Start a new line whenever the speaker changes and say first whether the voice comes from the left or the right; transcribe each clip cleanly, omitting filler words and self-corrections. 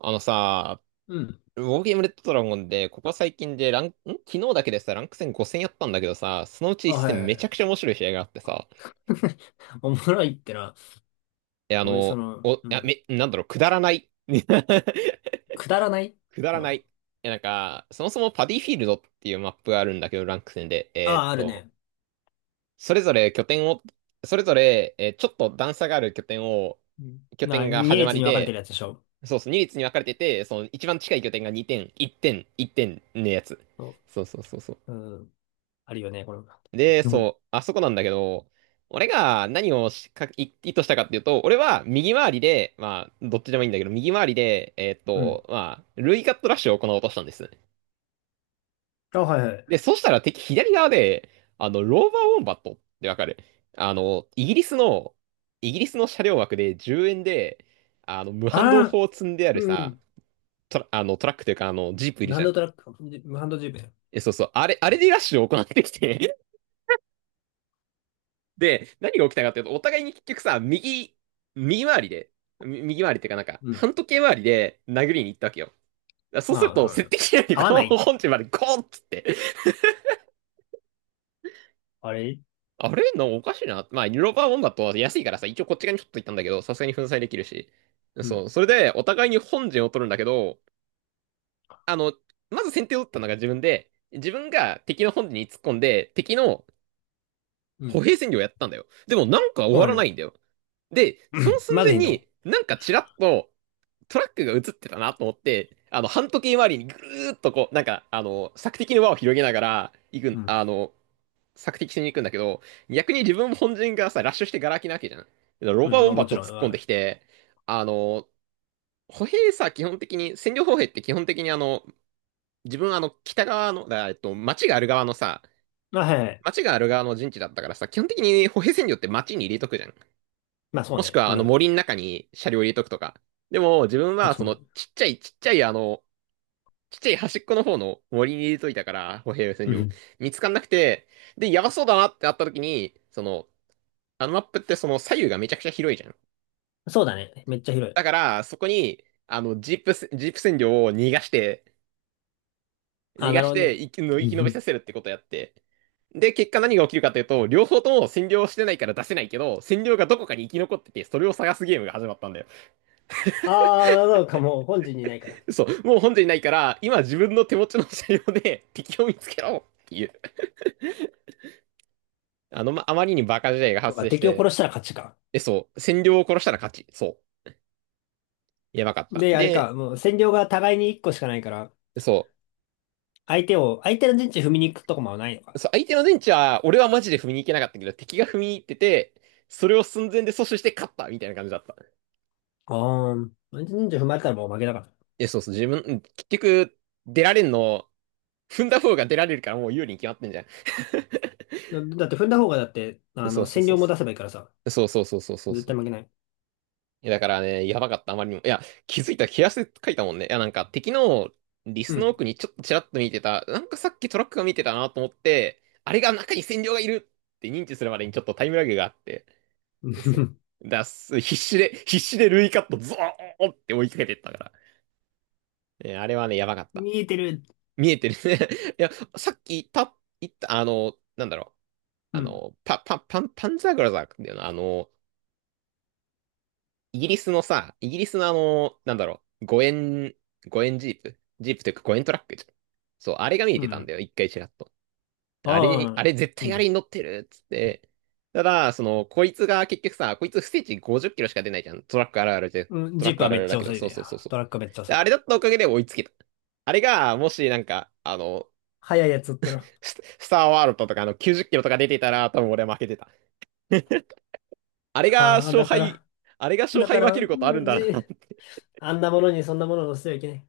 right: あのさ、
left: うん。
right: ウォーゲームレッドドラゴンで、ここ最近でラン、ん昨日だけでさ、ランク戦5戦やったんだけどさ、そのうち1
left: あ、はい
right: 戦
left: はい
right: め
left: は
right: ちゃ
left: い。
right: くちゃ面白い試合があってさ、
left: おもろいってな。
right: え、あ
left: こういうそ
right: の、
left: の、
right: お、い
left: う
right: や、
left: ん。
right: め、なんだろう、くだらない。
left: くだらない。
right: くだらな
left: ま
right: い。なんか、そもそもパディフィールドっていうマップがあるんだけど、ランク戦で、
left: あ、ああ、あるね。
right: それぞれ拠点を、それぞれ、えーちょっと段差がある拠点を、
left: うん
right: 拠
left: な、
right: 点が始ま
left: 2列
right: り
left: に分かれて
right: で、
left: るやつでしょ。
right: そうそう、2列に分かれてて、その一番近い拠点が2点、1点、1点のやつ。
left: そ
right: そうそうそうそう。
left: う。うん。あるよね、この。
right: で、
left: うん
right: そう、あそこなんだけど、俺が何をしかい意図したかっていうと、俺は右回りで、まあ、どっちでもいいんだけど、右回りで、
left: うん。
right: まあ、ルイカットラッシュを行おうとしたんですね。
left: あ、はいはい。
right: で、そしたら敵左側で、ローバーウォンバットってわかる？あの、イギリスの、イギリスの車両枠で10円で、無反動
left: ああ、
right: 砲を積んである
left: う
right: さ、
left: ん。
right: トラックというか、ジープいる
left: ハ
right: じ
left: ン
right: ゃ
left: ド
right: ん。
left: トラック、ハンドジーペン。
right: そうそう、あれでラッシュを行ってきて、で、何が起きたかっていうと、お互いに結局さ、右回りで、右回りっていうかなんか、
left: うん。
right: 反時計回りで殴りに行ったわけよ。だからそう
left: ま
right: する
left: あ、
right: と、設
left: はい、
right: 定機能に
left: 合わ
right: この
left: ない。
right: 本陣までゴーンっつって、
left: あれ、
right: あれのおかしいな。まあ、ニューロバーボンだと安いからさ、一応こっち側にちょっと行ったんだけど、さすがに粉砕できるし。
left: う
right: そ
left: ん。
right: う、それで、お互いに本陣を取るんだけど、あの、まず先手を打ったのが自分で、自分が敵の本陣に突っ込んで、敵の
left: う
right: 歩
left: ん。
right: 兵戦略をやったんだよ。でもなんか終わ
left: お
right: ら
left: い、
right: ないんだよ。で、その寸
left: まだ
right: 前
left: いいの？
right: に、なんかちらっと、トラックが映ってたなと思って、半時計回りにぐるーっとこう、なんか、索敵の輪を広げながら、行く
left: う
right: ん、
left: ん。
right: あの、索敵しに行くんだけど、逆に自分本陣がさ、ラッシュしてガラ空きなわけじゃん。ロ
left: う
right: バー
left: ん、
right: ボ
left: ま
right: ン
left: あ
right: バ
left: も
right: ッ
left: ち
right: ト
left: ろん。
right: 突
left: あ、
right: っ込んで
left: は
right: きて、あの、歩兵さ、基本的に、占領歩兵って基本的に自分北側の、だから
left: いはい。
right: 町がある側の陣地だったからさ、基本的に歩兵占領って町に入れとくじゃん。
left: まあそう
right: もしく
left: ね。
right: は
left: そう
right: あ
left: な
right: の
left: るね。
right: 森の中に車両入れとくとか。でも、自分
left: あ、
right: は
left: つ
right: そ
left: も
right: の、
left: り。
right: ちっちゃいちっちゃいちっちゃい端っこの方の森に入れといたから、歩兵戦
left: う
right: 場。
left: ん。
right: 見つかんなくて、で、やばそうだなってなった時に、その、あのマップってその左右がめちゃくちゃ広いじゃん。
left: そうだね。めっちゃ広
right: だか
left: い。
right: ら、そこに、ジープ占領を逃がして、逃
left: あ、
right: が
left: なる
right: し
left: ほど
right: て、
left: ね。
right: 生き延びさせるってことやって。で、結果何が起きるかというと、両方とも占領してないから出せないけど、占領がどこかに生き残ってて、それを探すゲームが始まったんだよ。
left: ああ、なんかもう本陣にないから。
right: そう、もう本陣ないから、今自分の手持ちの車両で敵を見つけろっていう。あまりにバカ時代が
left: そう
right: 発
left: か、
right: 生し
left: 敵を
right: て、
left: 殺したら勝ちか。
right: そう。占領を殺したら勝ち。そう。やばかった。
left: で、あれ
right: で、
left: か、もう占領が互いに1個しかないから、
right: そ
left: 相手の陣地踏みに行くとこもないの
right: う。
left: か。
right: そう、相手の電池は、俺はマジで踏みに行けなかったけど、敵が踏みに行ってて、それを寸前で阻止して勝ったみたいな感じだった。
left: ああ、相手の陣地踏まれたらもう負けだか
right: そうそう。自分、うん結局、出られんの、踏んだ方が出られるからもう有利に決まってんじゃん。
left: ら。だって踏んだ方がだって、あ
right: そ
left: の、
right: うそう
left: 占
right: そう
left: 領も
right: そ
left: 出せばいいからさ、
right: う。そうそうそうそう
left: 絶
right: そ
left: 対
right: う。
left: 負けない。
right: いやだからね、やばかった、あまりにも。いや、気づいたら、毛足で書いたもんね。いや、なんか敵のリ
left: う
right: スの
left: ん。
right: 奥にちょっとちらっと見てた、なんかさっきトラックが見てたなと思って、あれが中に占領がいるって認知するまでにちょっとタイムラグがあって、そ う。必死で、必死でルイカットゾーンって追いかけてったから。ねあれはね、やばかった。
left: 見えてる。
right: 見えてるね。いや、さっき言った、なんだろう。
left: うん。
right: パンザーグラザーだよな。イギリスのなんだろう、5円ジープというか5円トラックじゃん。そう、あれが見え
left: う
right: てたん
left: ん。
right: だよ、一回ちらっと。あれに、
left: あ
right: あ
left: あ、
right: れ絶
left: いい
right: 対あ
left: ね。
right: れに乗ってるっつって。ただ、その、こいつが結局さ、こいつ不正値50キロしか出ないじゃん。トラックあるあるで、
left: うん、
right: トラ
left: ジ
right: ッ
left: ープ
right: クあ
left: は
right: る
left: め
right: あ
left: っ
right: る
left: ち
right: だ
left: ゃ
right: けど、
left: 遅い
right: そう
left: ね。
right: そうそうそう。
left: トラックはめっちゃ
right: で、
left: 遅い。
right: あれだったおかげで追いつけた。あれが、もしなんか、
left: 速いやつだったら。
right: スターワールドとかあの90キロとか出てたら、多分俺は負けてた。あれが
left: ああ、
right: 勝敗、あれが勝
left: だ
right: 敗
left: か
right: 分
left: ら、
right: け
left: う
right: ることあるん
left: ん
right: だなって。
left: あんなものにそんなもの乗せてはいけない。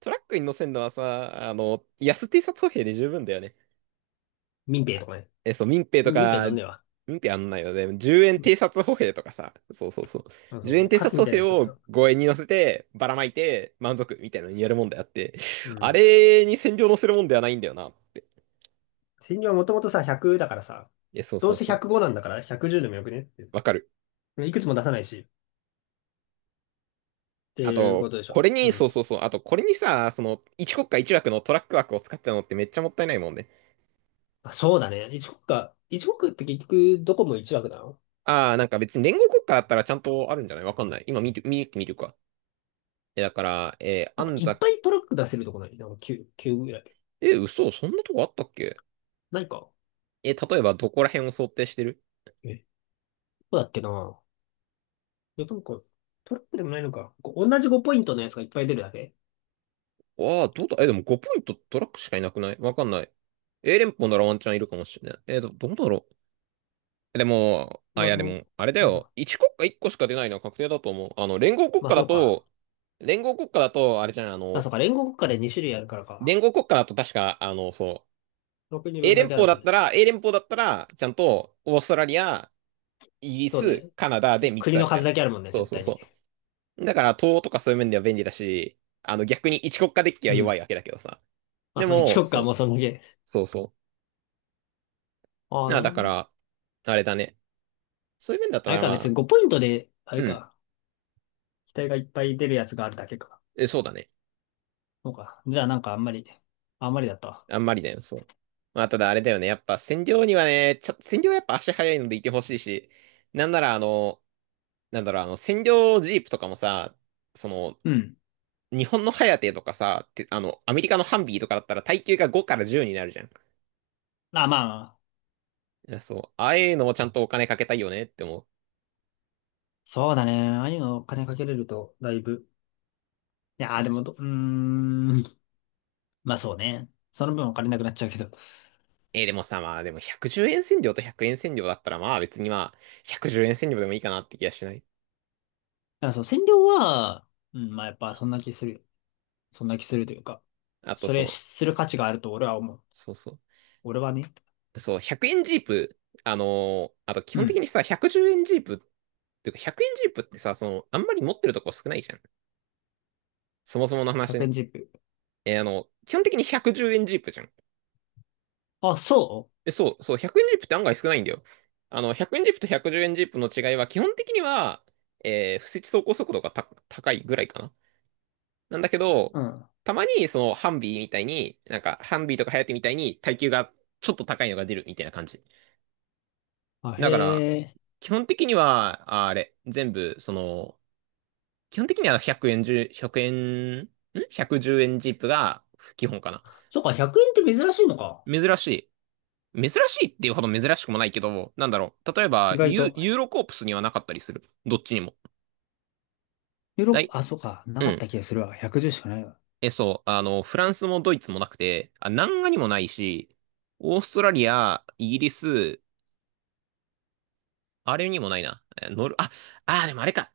right: トラックに乗せるのはさ、安偵察歩兵で十分だよね。
left: 民兵とかね。
right: そう、
left: みたいになんねえわ。
right: 民兵あんないよね。10円
left: うん、
right: 偵察歩兵とかさ、そうそうそう。
left: あそ
right: 10円
left: う、
right: 偵
left: カ
right: 察
left: スみ
right: 歩
left: たいな
right: 兵
left: やつだった
right: を
left: ら。
right: 5円に乗せて、ばらまいて、満足みたいなのにやるもんであって、
left: う
right: あ
left: ん。
right: れに戦場乗せるもんではないんだよなって。
left: 千両はもともとさ、100だからさ、
right: そう
left: ど
right: そ
left: う
right: う
left: せ
right: そう。
left: 105なんだから110でもよくねって。
right: わかる。
left: いくつも出さないし、って
right: あ
left: いうこ
right: と、
left: とでしょ。
right: これ
left: う
right: に、そ
left: ん。
right: うそうそう。あと、これにさ、その、一国家一枠のトラック枠を使っちゃうのってめっちゃもったいないもんね。
left: あ、そうだね。1国か。1国って結局どこも1枠なの？
right: ああ、なんか別に連合国家だったらちゃんとあるんじゃない？わかんない。今見て、見てみるか。だから、えー
left: なんか
right: 安
left: いっ
right: 座、
left: ぱいトラック出せるとこない？なんか9、9ぐらい。
right: え、嘘、そんなとこあったっけ？
left: ないか。
right: 例えばどこら辺を想定してる？
left: え、どうだっけ。ないや、なんか、トラックでもないのか。こう同じ5ポイントのやつがいっぱい出るだけ。
right: ああー、どうだ、え、でも5ポイントトラックしかいなくない？わかんない。A 連邦ならワンチャンいるかもしれない。えー、どうだろう。でも、
left: な、
right: で
left: もう、
right: も、あれだよ。1国家1個しか出ないのは確定だと思う。
left: まあそうか。
right: 連合国家だと、あれじゃん、
left: あ、そうか。連合国家で2種類あるからか。
right: 連合国家だと確か、そ
left: 6人
right: う、
left: 分だけあるもんね。
right: A 連邦だったら、ちゃんと、オーストラリア、イギリ
left: そう
right: ス、
left: ね。
right: カナダで3つ
left: 国
right: あ
left: の
right: るじゃ
left: 数
right: ん。
left: だけあるもんね、
right: そう
left: 絶
right: そう
left: 対に。
right: そう。だから、東とかそういう面では便利だし、逆に一国家デッキは
left: う
right: 弱
left: ん。
right: いわけだけどさ。
left: まあ、
right: で
left: その1
right: も、
left: 国かも
right: そ
left: う
right: う、
left: そんだけ。
right: そうそ
left: ああ、
right: う。あ、
left: なる
right: だ
left: ほ
right: か
left: ど。
right: ら、あれだね。そういう面だっ
left: あ
right: た
left: れ
right: ら、
left: か、
right: ま
left: 別に
right: あ、
left: 5ポイントで、あれ
right: うん。
left: か、機体がいっぱい出るやつがあるだけか。
right: そうだね。
left: そうか。じゃあ、なんかあんまり、あんまりだったわ。
right: あんまりだよ、そう。まあ、ただあれだよね。やっぱ、占領にはね、占領はやっぱ足早いのでいてほしいし、なんなら、なんだろう、占領ジープとかもさ、その、
left: うん。
right: 日本のハヤテとかさ、あの、アメリカのハンビーとかだったら、耐久が5から10になるじゃん。い
left: まあ、まあ、
right: や、そう。ああいうのもちゃんとお金かけたいよねって思う。
left: そうだね。ああいうのお金かけれると、だいぶ。いやー、でも、うーん。まあそうね。その分お金なくなっちゃうけど。だか
right: でもさ、まあでも110円線量と100円線量だったらまあ別にまあ110円線量でもいいかなって気がしない。
left: らそう、占領は、うん、まあやっぱそんな気する。そんな気するというか。
right: あと
left: それ
right: そう、
left: する価値があると俺は思う。
right: そうそう。
left: 俺はね。
right: そう、100円ジープ、あと基
left: う
right: 本的
left: ん。
right: にさ、110円ジープっていうか100円ジープってさ、その、あんまり持ってるとこ少ないじゃん。そもそもの話
left: 100
right: ね。
left: 円ジップ。
right: 基本的に110円ジープじゃん。
left: あ、そ
right: そう、そう、100円ジープって案外少ないんだよ。100円ジープと110円ジープの違いは基本的には、不設走行速度が高いぐらいかな。なんだけど、
left: う、うん。
right: たまにそのハンビーみたいに、なんかハンビーとかハヤテみたいに耐久がちょっと高いのが出るみたいな感じ。
left: あ、へ
right: だから、
left: え。
right: 基本的には、ああれ、全部、その、基本的には100円10、100円、110 円ジープが基本かな。
left: そっか、100円って珍しいのか。
right: 珍しい。珍しいっていうほど珍しくもないけど、なんだろう。例え
left: 意
right: ば、
left: 外と。
right: ユーロコープスにはなかったりする。どっちにも。
left: よろ
right: な
left: こ、
right: い。
left: あ、そうか。な
right: う
left: かった
right: ん。
left: 気がするわ。110しかないわ。
right: そう。フランスもドイツもなくて、南画にもないし、オーストラリア、イギリス、あれにもないな。えーノル、あ、あー、でもあれか。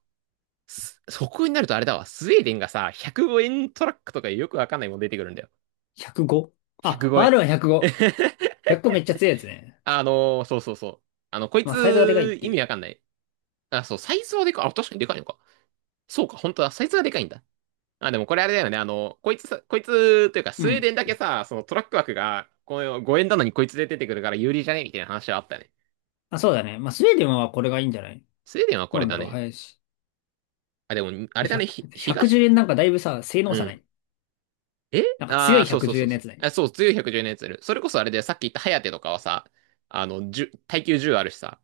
right: そこになるとあれだわ。スウェーデンがさ、105円トラックとかよくわかんないもん出てくるんだよ。
left: 105？
right: 105
left: あ、
right: 円。
left: R は105。105めっちゃ強いやつね。
right: そうそうそう。こい
left: まあ、サイズがでかいっ
right: つ、
left: て
right: 意
left: い
right: 味わ
left: う。
right: かんない。あ、そう、サイズはでかい。あ、確かにでかいのか。そうか、本当だ。サイズはでかいんだ。でもこれあれだよね。こいつさ、こいつ、というか、
left: う
right: スウェー
left: ん。
right: デンだけさ、そのトラック枠が、この5円なのにこいつで出てくるから有利じゃねみたいな話はあったね。
left: あ、そうだね。まあ、スウェーデンはこれがいいんじゃない？
right: スウェーデンはこ
left: どう
right: れ
left: なん
right: だ
left: だろう。
right: ね。
left: 早いし。
right: でも、あれ
left: 1
right: だ
left: 0
right: ね。
left: 1 0円なんかだいぶさ、性能
right: う
left: 差な
right: ん。
left: い。
right: え
left: なんか強
right: ああー、
left: い
right: そうそう
left: 110
right: そう
left: 円のや
right: そう。
left: つない？
right: あ、そう、強い110のやついる。それこそあれで、さっき言ったハヤテとかはさ、1耐久10あるしさ、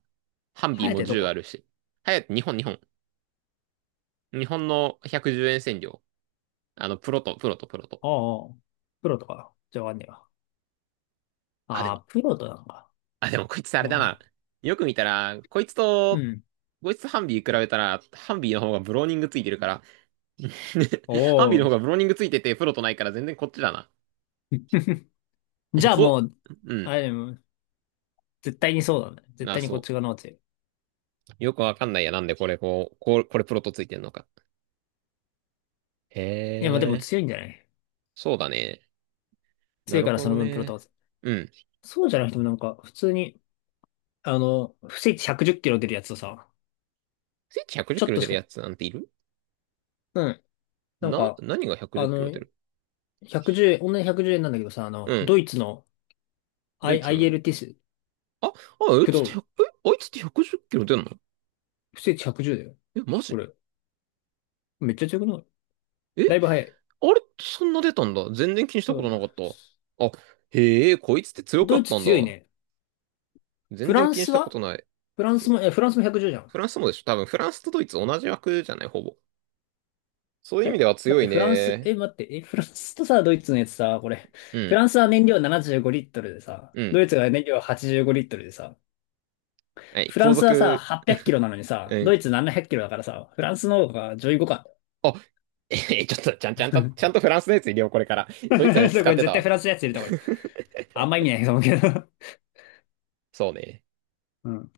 right: ハンビー
left: ハヤ
right: も
left: テど
right: 10あ
left: こ？
right: るし。ハヤテ、日本、日本。日本の110円占領。プロと、プロと、プロと。
left: ああ、プロとか。じゃあわかんねえわ。
right: あ、で
left: ああ、
right: も、
left: プロとなのか。
right: あ、でも、こいつあ
left: な
right: れ
left: る
right: だ
left: ほ
right: な。
left: ど。
right: よく見たら、
left: うん。
right: こいつとハンビー比べたら、ハンビーの方がブローニングついてるから、
left: お
right: ハンビーの方
left: お。
right: がブローニングついてて、プロとないから全然こっちだな。
left: じゃあも
right: こ、
left: う、
right: うん。
left: あれ、絶対にそうだね。絶
right: なあ、
left: 対にこっ
right: そ
left: ち側の方が強い。
right: う。よくわかんないや。なんでこれ、これプロとついてんのか。へ
left: いや、まあでも
right: え、
left: 強いんじゃない？
right: そうだね。な
left: 強い
right: る
left: から
right: ほ
left: そ
right: ど
left: の分プロ
right: ね。
left: 倒せ。
right: うん。
left: そうじゃなくてもなんか、普通に、あの、不正値110キロ出るやつとさ、
right: スイッチ110キ
left: ちょっ
right: ロ
left: と
right: 出
left: し
right: る
left: か、
right: やつなんている
left: うん。なん
right: な？
left: か、
right: 何が110
left: あ
right: キロ
left: の、
right: 出る？
left: 110円、同じ110円なんだけどさ、あ
right: う
left: の、
right: ん。
left: ドイツの
right: ドイ
left: I、
right: ツ
left: アイエ
right: の。
left: l ティス、
right: あい
left: 駆
right: つって
left: 動、
right: 1え、あいつって110キロ出んの
left: 不正値110だよ。
right: マ
left: こ
right: ジ
left: れ、めっちゃ強くない？
right: え、
left: だいぶ
right: あ
left: 早い。
right: れってそんな出たんだ。全然気にした
left: う
right: こと
left: ん。
right: なかった。あ、へえ、こいつって強か
left: ドイ
right: っ
left: ツ
right: たん
left: 強い
right: だ。
left: ね。フ
right: 全
left: ラ
right: 然
left: ン
right: 気にし
left: ス
right: たこ
left: は
right: とない。
left: フランス
right: フ、
left: も、え、フランスも110じゅうじゃん。
right: フランスもでしょ多分フランスとドイツ同じ枠じゃない、ほぼ。そういう
left: え
right: 意味では
left: 待っ
right: 強
left: て、
right: い
left: フランス、
right: ね。
left: 待って、フランスとさ、ドイツのやつさ、これ、
right: う
left: フラ
right: ん、
left: ンスは燃料75リットルでさ、
right: うん。
left: ドイツが燃料85リットルでさ、
right: はい、
left: フラ
right: 後
left: ンスはさ、
right: 続、
left: 800キロなのにさ、
right: う
left: ド
right: ん。
left: イツ700キロだからさ、フランスの方が上位互換。
right: あ、えちょっと、ちゃん とフランスのやつ入れよう、これから。ドイツのやつ
left: そう
right: 使
left: こ
right: っ
left: れ
right: てた
left: 絶対
right: わ。
left: フランスのやつ入れた方がいい。あんま意味ないと思うけど。
right: そうね。
left: うん。